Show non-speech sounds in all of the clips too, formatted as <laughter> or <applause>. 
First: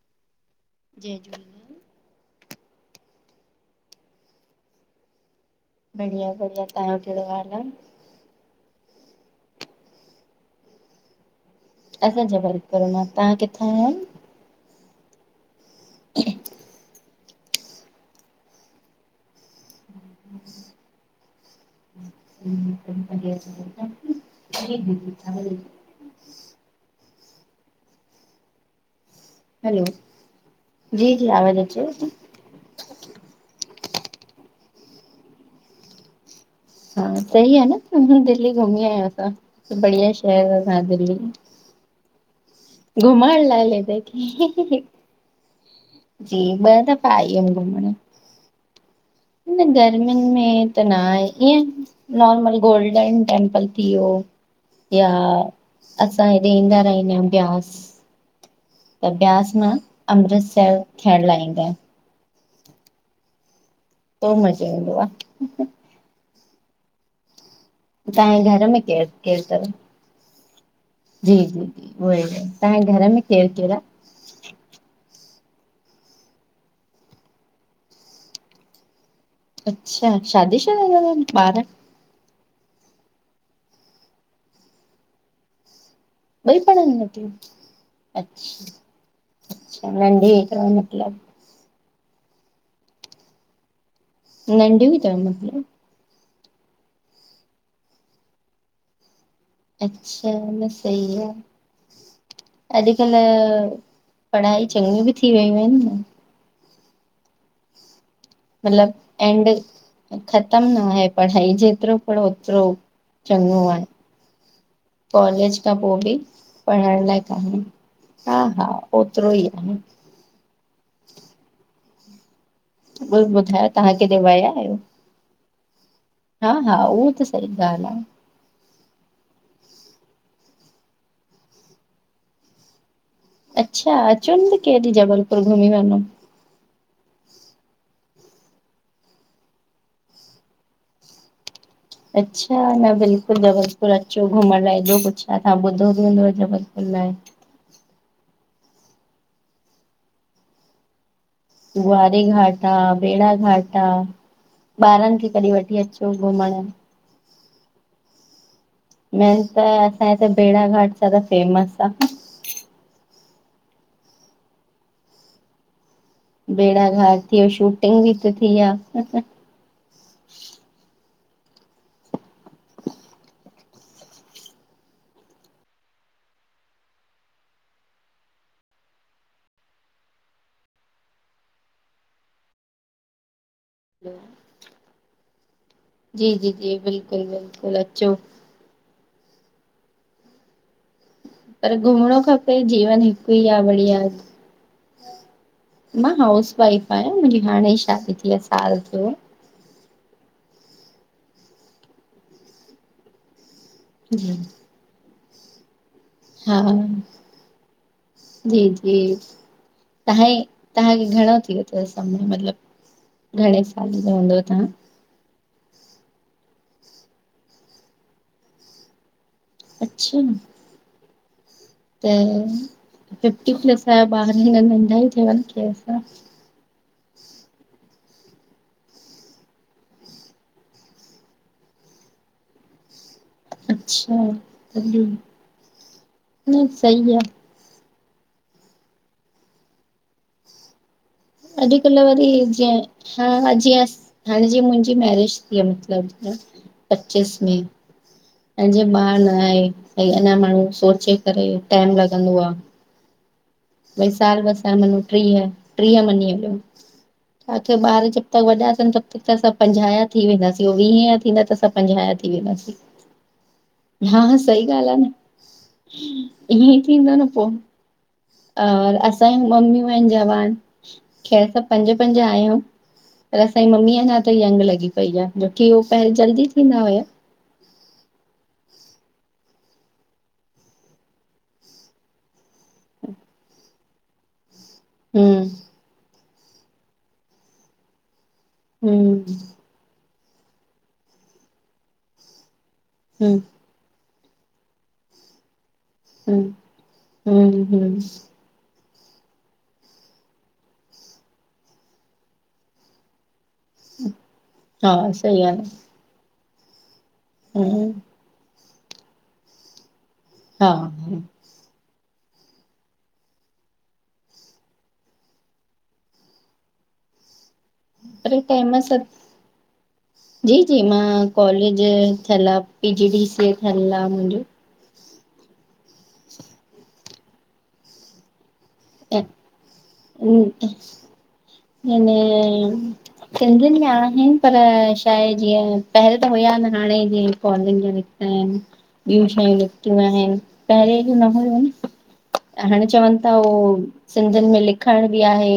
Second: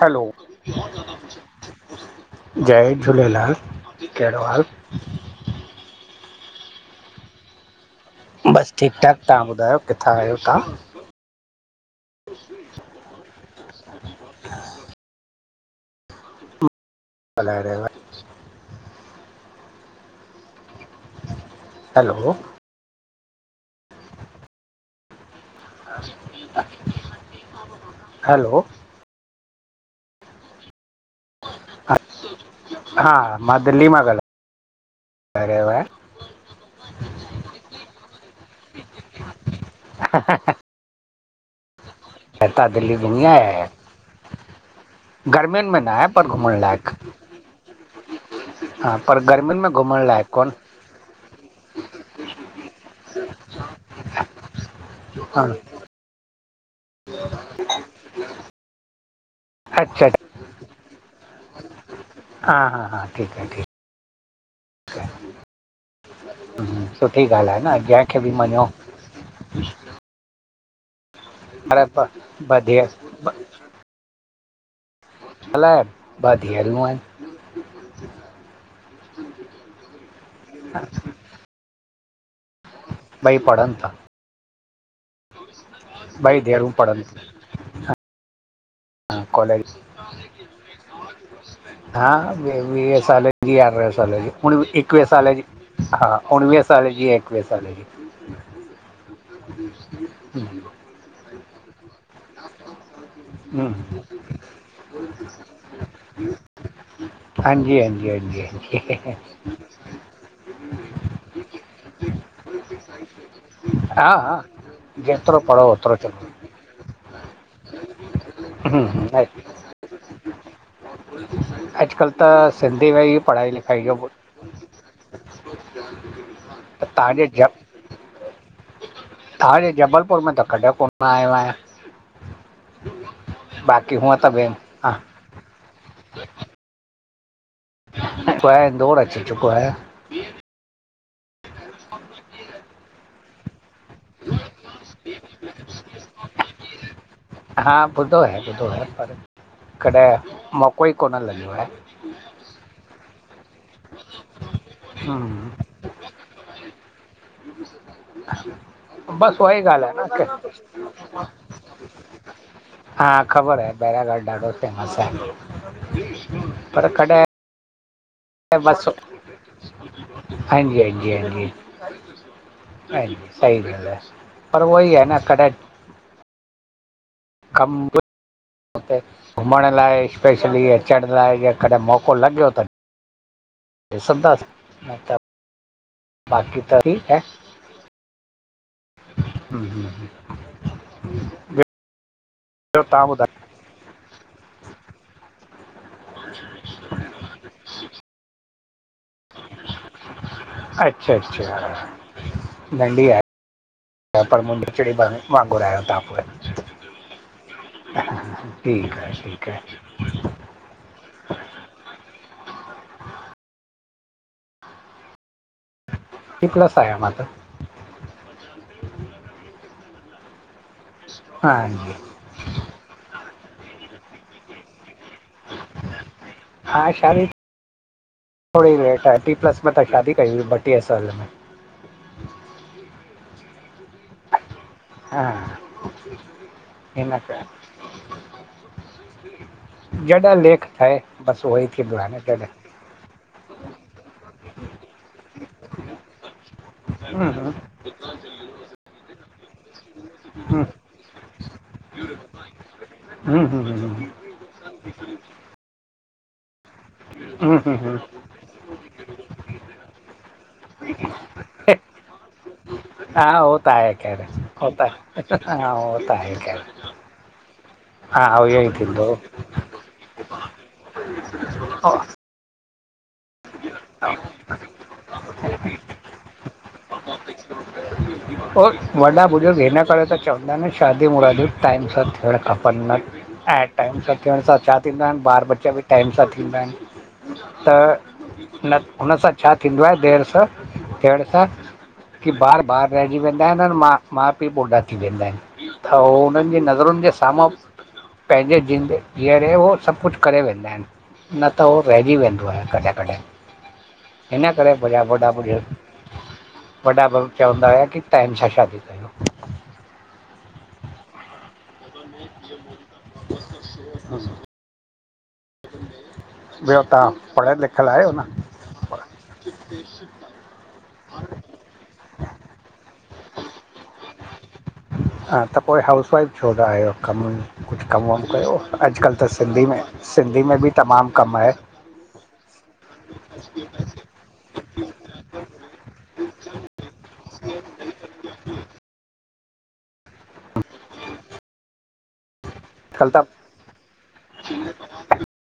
हलो change <inaudible> जय झूलेलाल, कहिड़ो हाल? बढ़िया-बढ़िया, तहां यो केॾो हाल आ? बस ठीकु- ठाकु, तहां ॿुधायो कित्थां आहियो तहां? असां जबलपुर मां, तहां किथां या? <inaudible> <inaudible> <inaudible> हैलो <inaudible> अ <inaudible> <inaudible> हैलो हैलो, जी- जी आवाज़ अचेव थी? हा मां दिल्ली मां ॻालाहे <unintelligible> रहियो आंयां। हा सही आ न, दिल्ली घुमी आयव तां, बढिया शहर आ असांजो दिल्ली। असां दिल्ली घुमी घुमण आया लाइ लेदे की गर्मियुनि में न आहे, पर जी घुमण ॿ लाइक दफ़ा आई हुयमि घुमण। हा, पर गर्मियुनि न में घुमण लाइक गर्मियुनि कोन्हे। में त न आहे, ईअं नॉर्मल गोल्डन टेंपल थी वियो या हा असां हेॾे ईंदा रहिंदा आहियूं ब्यास, त ब्यास न अच्छा अमृतसर थियण लाइ ईंदा आहियूं। हा हा, हा ठीक आ ठीक तो मज़ो ईंदो आ सुठी ॻाल्हि आ न। जंहिंखे बि तव्हांये मञो घर में केर केर तव? जी पर ब उहोई, ॿ धीअ तहांये घर में ॿ केर केर आ? अलाए, ॿ धीअरूं आहिनि। अच्छा, शादी शुदा तव ॿार? ॿई पढ़नि ता। ॿई धीअरूं पढ़नि थियूं। अच्छ हा कोलेज। मतिलबु हा वी वीह साले जी आ, अरडहें साले जी उणवी नंढियूं ई एकवीह तव सालें जी। मतिलबु? हा उणवीह साल जी, एकवीह साल जी। अच्छा, हम्म न सही आ। अॼुकल्ह हम्म, पढ़ाई चङियूं बि थी वियूं आहिनि न। हांजी, हांजी, हांजी मतिलबु एंड ख़तम न आहे पढ़ाई, जेतिरो पढ़ो ओतिरो चङओ आ। हा! जेतिरो कॉलेज पढ़ो खां ओतिरो पोइ बि चङो पढ़ण लाइ कानहे, हा हा हम्म ओतिरो अॼु- ही आ न। अॼुकल्ह त सिंधी में ई ॿियो पढ़ाई ॿुधायो लिखाई तव्हां जो केॾे विया आहियो? हा हा, उहो तव्हांजे त सही जब ॻाल्हि आ। तव्हांजे जबलपुर में त कॾहिं कोन आयो आहियां। अच्छा, बाक़ी हूअं त अचो ॿिए न केॾीं हा जबलपुर घुमी वञो। <unintelligible> इन्दौर अची चुको आहियां। अच्छा, न बिल्कुलु जबलपुर अचो घुमण लाइ हेॾो कुझु आहे, तव्हां ॿुधो बि हूंदव जबलपुर लाइ। हा ॿुधो आहे, ॿुधो आहे पर कॾहिं मौक़ो ई कोन लॻियो आहे। गुआरी घाट आ, बेड़ा घाट आ ॿारनि खे कॾीं हम्म वठी अचो। घुमण बस, मेन त उहाई ॻाल्ह आ असांजे हिते भेड़ा घाट ज्यादा न। फेमस आ। हा, ख़बर आहे बैराघाट ॾाढो फेमस आहे। पर बेड़ाघाट कॾहिं ते शूटिंग बि त थी आ। हांजी, हांजी, हांजी <unintelligible> सही गाल्ह आ, पर उहोई आ न कॾहिं कम हुते घुमण लाइ स्पेशली अचण लाइ जे कॾहिं मौक़ो लॻियो त ॾिसंदासि मतलब जी, जी, जी, बिल्कुल बिल्कुल अचो। हम्म पर घुमिणों खपे, ॿियो जीवन तव्हां हिकु ॿुधायो ई आ बढ़िया। मां हाउस वाईफ आहियां, मुंजी हाणे ई शादी थी आ, साल थियो आ। अच्छा, अच्छा नंढी आहे? जी पर मुंहिंजिचड़ी वांगुरु आहियो तव्हां पोइ हा <unintelligible> ठीकु आ, ठीकु आ। तहां हे तहांखे घणो थी यो तव समय मतलब, घणें साले जा हूंदव तहां? फिफ्टी प्लस आहियां मां त अच्छा। हा जी। अं <unintelligible> फिफ्टी प्लस आयो, बार अञा नदा ही तव छा? हा, शादी थोड़ी, लेट टी प्लस में त शादी कई हुई, ॿटीह साल में। अच्छा तॾहिं हा न सही हिन आहे कर। जॾहि लेख ठए। अॼुकल वरी जीअं हा जीअं, हाणे जीअं मुंजी मैरिज थी आ मतिलब न हम्म पचीस मे। हम्म एं जींअ ॿारु न हे भई अंञां माण्हूं सोचे करे टाइम लॻंदो आ। हम्म -हम्म भई साल, बसाल, मञों ट्रीह ट्री मंञीं, हलो हम्म छा हम्म, थे हम्म, ॿार जो त वॾा थियन त असां पंझा या थी वेंदासीं, हो वीहें जा थींदा त असां पंझा या थी वेंदासीं। हा हो त आहे हा खैर, हो त हा हो त आहे खैर ईये थींदा न पो। ई और थींदो असांज्यूं मम्मियूं आहिनि जवान खेैर असां पंज पंज आहियूं। पर असांजी मम्मीअ अंञा तांई यंग लॻी पई आ, जोकी हो, पहरी जल्दी थींदा हुया। और वॾा बुज़ुर्ग हिन करे त चवंदा आहिन, शादीय मुरादीयूं टाइम सां थियणु खपनि न। एं टाइम सां थियण सां छा थिंदा इन त ॿार हम्म बच्चा ॿि टाइम सां थींदा इनि, त न हम्म हुन सां छा थींदो आहे देरि सां, थियंण सां, कि ॿार, ॿार रहिजी हम्म वेंदा हिन अंएं मां माउ पीउ ॿुढा थी वेंदा हिन, त हुननि हम्म जी नज़रुनि जे साम्हूं हम्म हम्म पंहिंजे जिंदे जीअरे हो सब कुछु करे वेंदा हिन। न त हो रहिजी वेंदो आहे कॾहिं- कॾहिं, इन्ह करे वडा हा वड्डा - सही आहे बुज़ुर्ग वॾा चवंदा हुया हम्म कि टाइम सां शादी कयो। हा। <unintelligible> ह <unintelligible> ॿियो तहां, पढ़ियल लिखियल आहियो न? टाइम सा <unintelligible> जी- जी मां कॉलेज थियल आ, P G D C A थियल आ मुंजो। हा त पो हे हाउसवाइफ छो था हियो, कम कुछ कम वमु कयो। अॼुकल्ह त सिंधी में, सिंधी में ॿि तमामु कमु आहे। इने <unintelligible> सिंधियुनि में आहिन पर, छा हे जीअं पहिरियों त हुया न, हाणें जीअ कॉलिंग ह आहिनि <unintelligible> ॿियूं शयूं निकतियूं आहिनि, पहिरें एॾियू न हूंयू हाणे अॼुकल्ह चवनि त था उह, सिंधियुनि में लिखण ॿि आहे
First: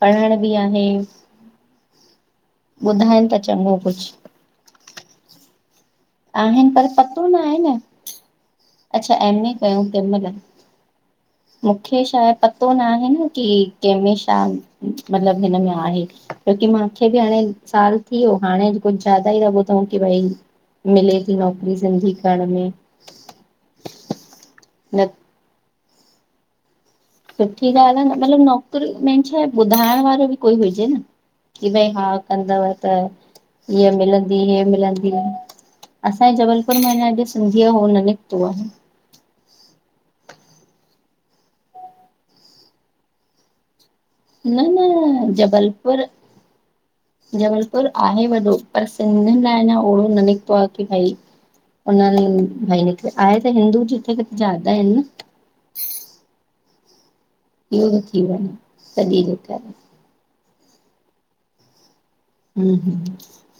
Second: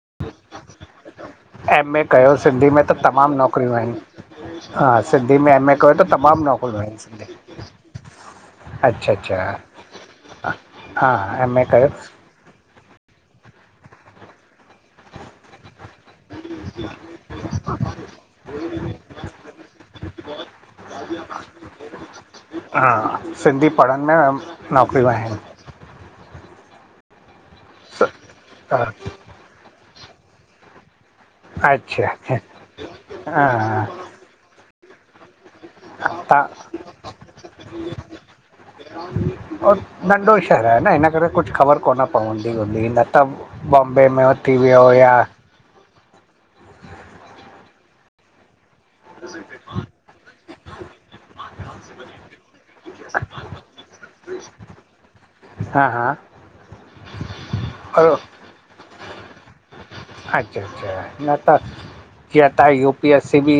पढ़ण बि आहे एम ए कयो सिंधी में त ॿुधाइनि तमाम था नौकरियूं चङो आहिन, कुझु हा सिंधी में एम ए कयो त तमाम आहिनि नौकरियूं पर पतो आहिन न आहे न अच्छा एम ए कयूं तहिं महिल, हा एम ए कयो मूंखे शायद पतो न आहे न, कि कंहिंमे छा मतलब हिन में आहे, छो कि मूंखे बि हाणे साल थी वियो, हाणे कुछ ज्यादा ई था ॿुधऊं कि भई, मिले थी नौकिरी सिंधी करण में हा, सिंधी पढ़ण में न नौकरियूं त आहिन। सुठी ॻाल्हि आहे स- न, मतलब हा, नौकिरी, मेन छाहे ॿुधाइण वारो ॿि कोई हुजे न कि भई अच्छा हा, अच्छा कंदव त हा हीअ मिलंदव असांजे तव्हां जबलपुर में अञा अॼु सिंधीअ हो न निकतो आ नंढो शहर आहे न, हिन करे कुछ ख़बर कोन पवंदी हूंदी न। त बॉम्बे में उथी वियो या पर, जबलपुर आहे वॾो पर सिंधियुनि लाइ अना ओड़ो न निकितो आ की भाई उन नि भाई हिक, आहे त हिंदू जिथे किथे ज्यादा आहिन न हा हा इहो बी और- थी वञे, सॼे जे करे अच्छा अच्छा, न त कीअं त हम्म U P hmm S C B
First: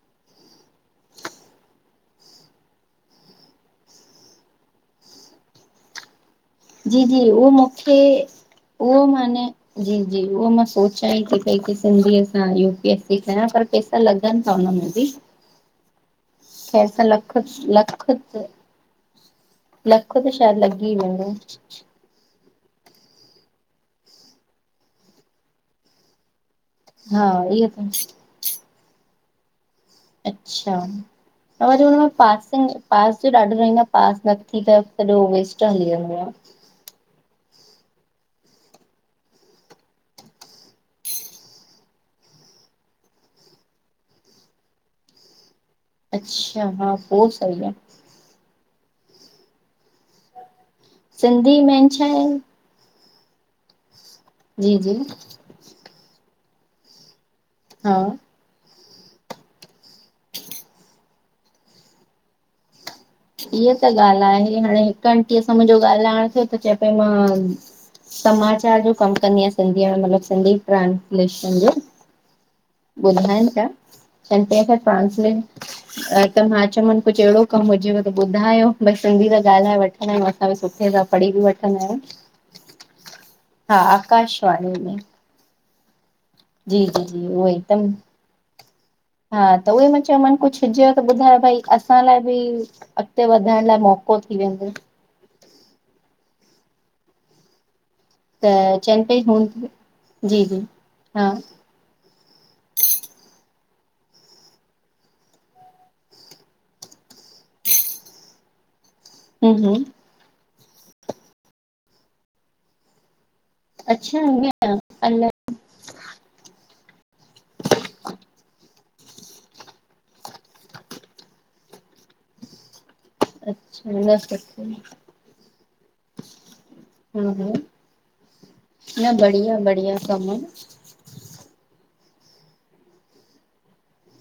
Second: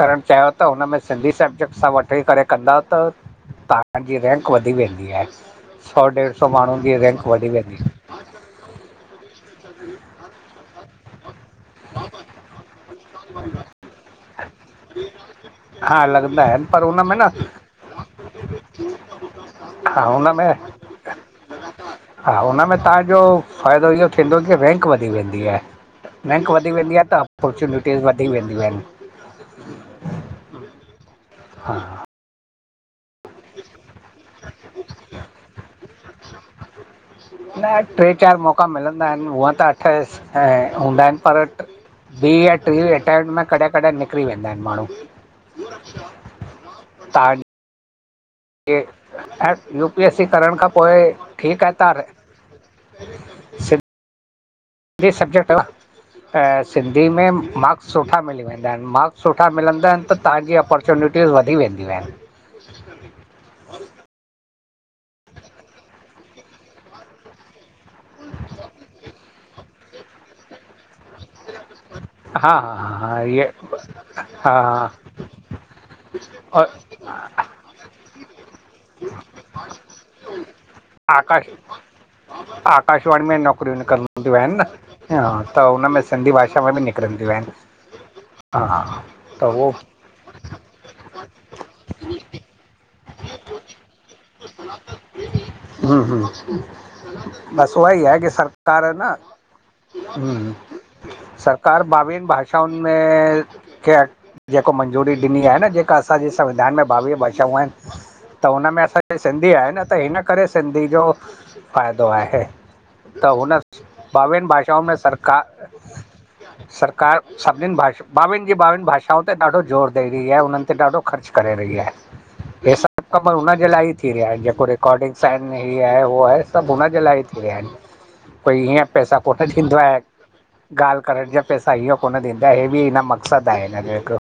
करणु चाहियो त हुनमें सिंधी सबजेैक्ट सां वठी करे कंदा त तव्हांजी रेंंक वधी वेंदी आहे, सौ डेढ जी जी उहो मूंखे, उहो माने जी जी उहो मां सोचां ई थी पई कि सिंधी सां यू पी एस सी कयां, पर पैसा त लॻनि था उन में ॿि, हा लॻंदा आहिनि पर लख हुन में न लख त लख, हा लख हुन त में शायद लॻी ई वेंदो। हा, हुनमें तव्हांजो फ़ाइदो इहो थींदो की रेंक वधी वेंदी आहे। रैंक वधी वेंदी आ त हा इहो अपोर्चुनिटीज़ त वधी वेंदियूं आहिन। अच्छा, ऐं वरी हुनमें पास पास जो ॾाढो रहंदो आ पास नथी त सॼो वेस्ट हली वेंदी आ। न टे चारि मौक़ा मिलंदा आहिनि हुअं त अठ ऐं हूंदा आहिनि पर ॿीं या टीं अटैम्पट में कॾहिं कॾहिं निकिरी वेंदा आहिनि माण्हू। अच्छा, हा पो तव्हां सही आ। यू पी एस सी करण खां पोइ सिंधी ठीकु आ मेन छा तव्हां आहे जी जी सिंधी सब्जेक्ट सिंधी में मार्क्स हा सुठा मिली वेंदा आहिनि मार्क्स सुठा मिलंदा आहिनि त तव्हांजी अपॉर्चुनिटीज़ वधी वेंदियूं आहिनि। ईहा त ॻाल्हि आहे हाणे हिक आंटीअ सां मुंहिंजो ॻाल्हाइण थियो त चए पई मां समाचार जो कमु कंदी आहियां सिंधीअ में मतलबु सिंधी ट्रांसलेशन जो हा हा हा हा इहे ॿुधाइनि पिया, हा कंटेंप्ट ट्रांसलेट त मां और चयोमानि कुझु अहिड़ो कमु हुजेव त ॿुधायो भई सिंधी त ॻाल्हाए वठंदा आहियूं असां बि सुठे सां पढ़ी बि आकाश वठंदायूं आकाशवाणी में नौकरियूं निकरंदियू आहिनि में न त उनमें सिंधी भाषा में जी बि जी जी निकिरंदियूं उहो आहिनि हिकदमि हा हा त उहे मां चयोमानि कुझु कुझु हुजेव त ॿुधायो भई असां लाइ बि अॻिते वधण लाइ मौको थी वेंदो। हम् ह्म बस उहा ई आहे कि त सरकार आहे चइनि पई हूं जी न जी हा सर कार ॿावीहनि भाषाउनि में चेट जेको मंजूरी ॾिनी आहे न जेका असांजे संविधान में ॿावीह भाषाऊं आहिनि त हुन मेंअसां सिंधी हूं आहे हूं न त ही न करे सघंदी जो फ़ाइदो आहे त हुन अच्छा ॿावीहनि ईअं भाषाऊंनि में अलाए सरकार सरकार सभिनिनि भाषा ॿावीनि जी ॿावीहनि भाषाउनि ते ॾाढो ज़ोर ॾई रही आहे उन्हनि ते ॾाढो ख़र्च करे रही आहे हे सभु कम हुन जे लाइ अच्छा ई थी न रहिया आहिनि जेको सुठो अकॉडिंग साइन में हीअ आहे उहो आहे सभु हुनजे लाइ हूं थी हूं विया आहिनि कोई ईअं ई न पैसा कोन बढ़िया ॾींदो आहे बढ़िया कमु ॻाल्हि करण जा पैसा इहो कोन ॾींदा ईहे बि हिन मक़सदु आहे हिन जो हिकु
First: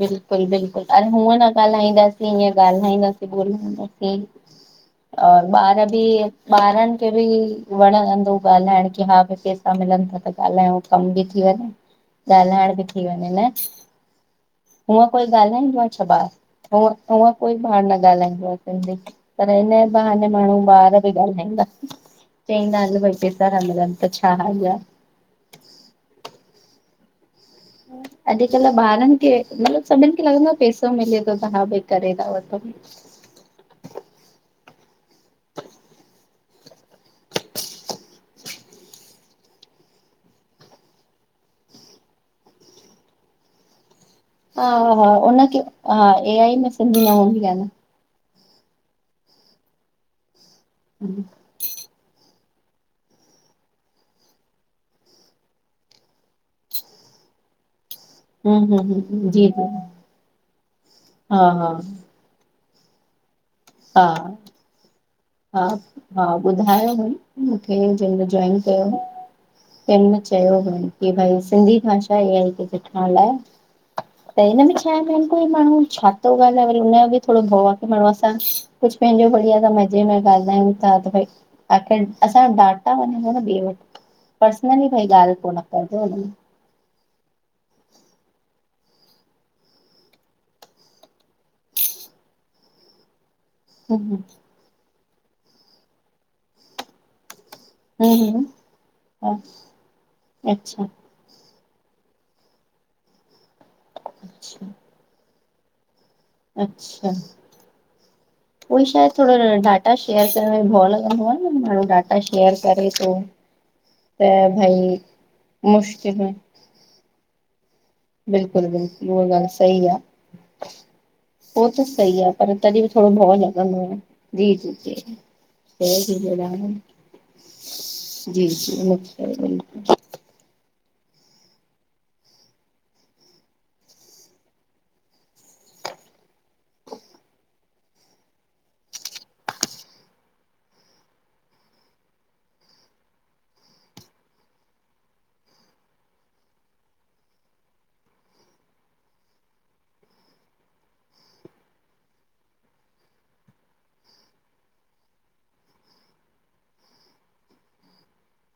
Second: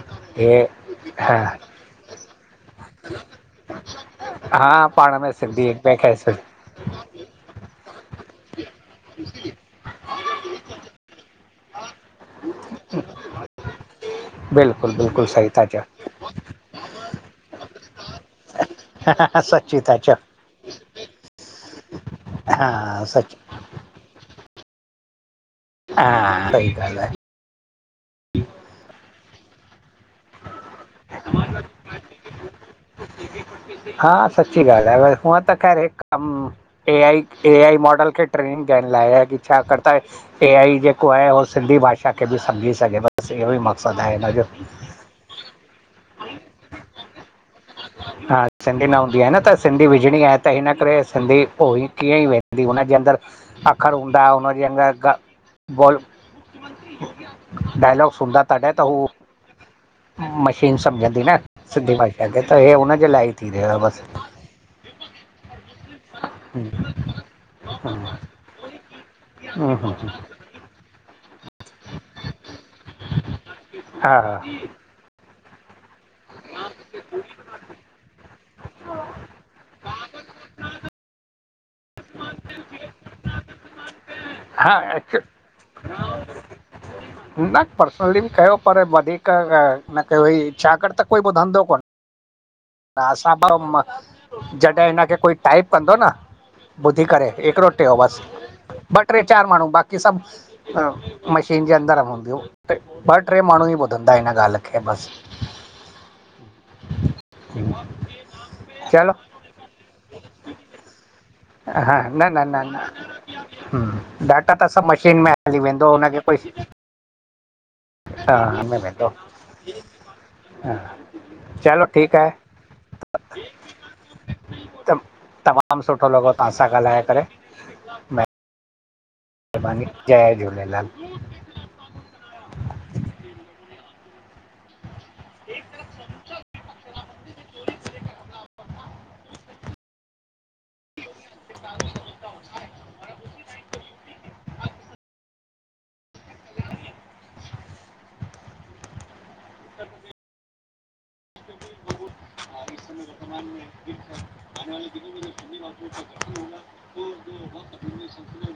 बिल्कुलु हे बिल्कुलु अरे हूअं हा न ॻाल्हाईंदासीं ईअं ॻाल्हाईंदासीं ग्रुप में ह्म हा पाण में और सिंधी ॿार हिक ॿिए बि खे ॿारनि खे बि वणंदो ॻाल्हाइण की हा भई पैसा मिलनि था त ॻाल्हायूं कम बि थी वञे ॻाल्हाइण बि थी वञे न बिल्कुलु हूअं कोई बिल्कुलु सही था ॻाल्हाईंदो चओ आहे छा ॿारु हूंअ कोई ॿारु न ॻाल्हाईंदो आहे सिंधी पर सची इन्हें ई था चओ बहाने माण्हू ॿार बि ॻाल्हाईंदा चवंदा आहिनि हा भई सची पैसा था मिलनि त छा हर्जु आहे इ। हा सही ॻाल्हि आहे। अॼु काल्ह ॿारनि मतिलबु सभिनि खे लॻंदो आहे पैसो मिले थो त हा भई करे था वठऊं। हा सची ॻाल्हि आहे पर हूंअ त ख़ैर कम A I A I model खे ट्रेनिंग ॾियण लाइ कि छाकाणि त ए आई जेको आहे हू सिंधी भाषा खे बि सम्झी सघे बसि इहो ई मक़सदु आहे हिननि जो। हा हा हा उनखे हा ए आई में सिंधी न हूंदी आहे न। हा सिंधी न हूंदी आहे न त सिंधी विझणी आहे त हिन करे हम्म सिंधी पोइ ई कीअं ई वेंदी हुनजे अंदरि अख़र हूंदा हुनजे अंदरि बोल डायलॉग हूंदा तॾहिं हम्म त हम्म जी जी हूअ मशीन सम्झंदी न हा हा सिंधी भई। लॻे थो हे हुनजे लाइ ई थी रहियो आहे हा बसि हा हा हम्म ॿुधायो मूंखे जंहिं मइल जॉइन कयो हम्म हम्म तहिं मइल चयो कि भई सिंधी भाषा इहा लिखण लाइ हा त ऐं हा हिन में कोई माण्हू छा थो ॻाल्हाए हुनजो बि वरी थोरो भउ आहे कि माण्हूं असां कुझु पंहिंजो बढिया तम में ॻाल्हायूं था भ आख़िर असांज डाटा वञे थो न िए वठि हा पर्सनली भई एक्चु ॻाल्हि कोन करंदो न न पर्सनली बि कयो पर वधीक न क छाागर त कोई धंधो कोन। न असां पोइ जॾहिं हिनखे कोई टाइप कंदो न ॿुधी करे हिकिड़ो बस में ॿ टे चार माण्हू बाक़ी अच्छा सभु मशीन जे अंदरि हूंदियूं ॿ टे माण्हू ई ॿुधंदा हिन ॻाल्हि अच्छा खे बसि अच्छा उई चलो शायदि थोरो डाटा शेयर करण में भओ लॻंदो आहे। माण्हू डाटा शेयर करे थो। ह डाटा त सभु मशीन में हली वेंदो मुश्किल हुनखे में, कोई हा बिल्कुलु में वेंदो बिल्कुलु उहा ॻाल्हि सी आहे। हा ओ, त चलो ठीकु सही आ, आहे पर तॾी बि थोरो भौ लॻंदो आ न, जी जी जी तमाम जय सुठो लॻो, तहां झूलेलाल सां ॻाल्हाए करे। जी जी बिल्कुलु महिरबानी, जय झूलेलाल! एक तरफ़ समझो <unintelligible> <inaudible> <unintelligible> <unintelligible>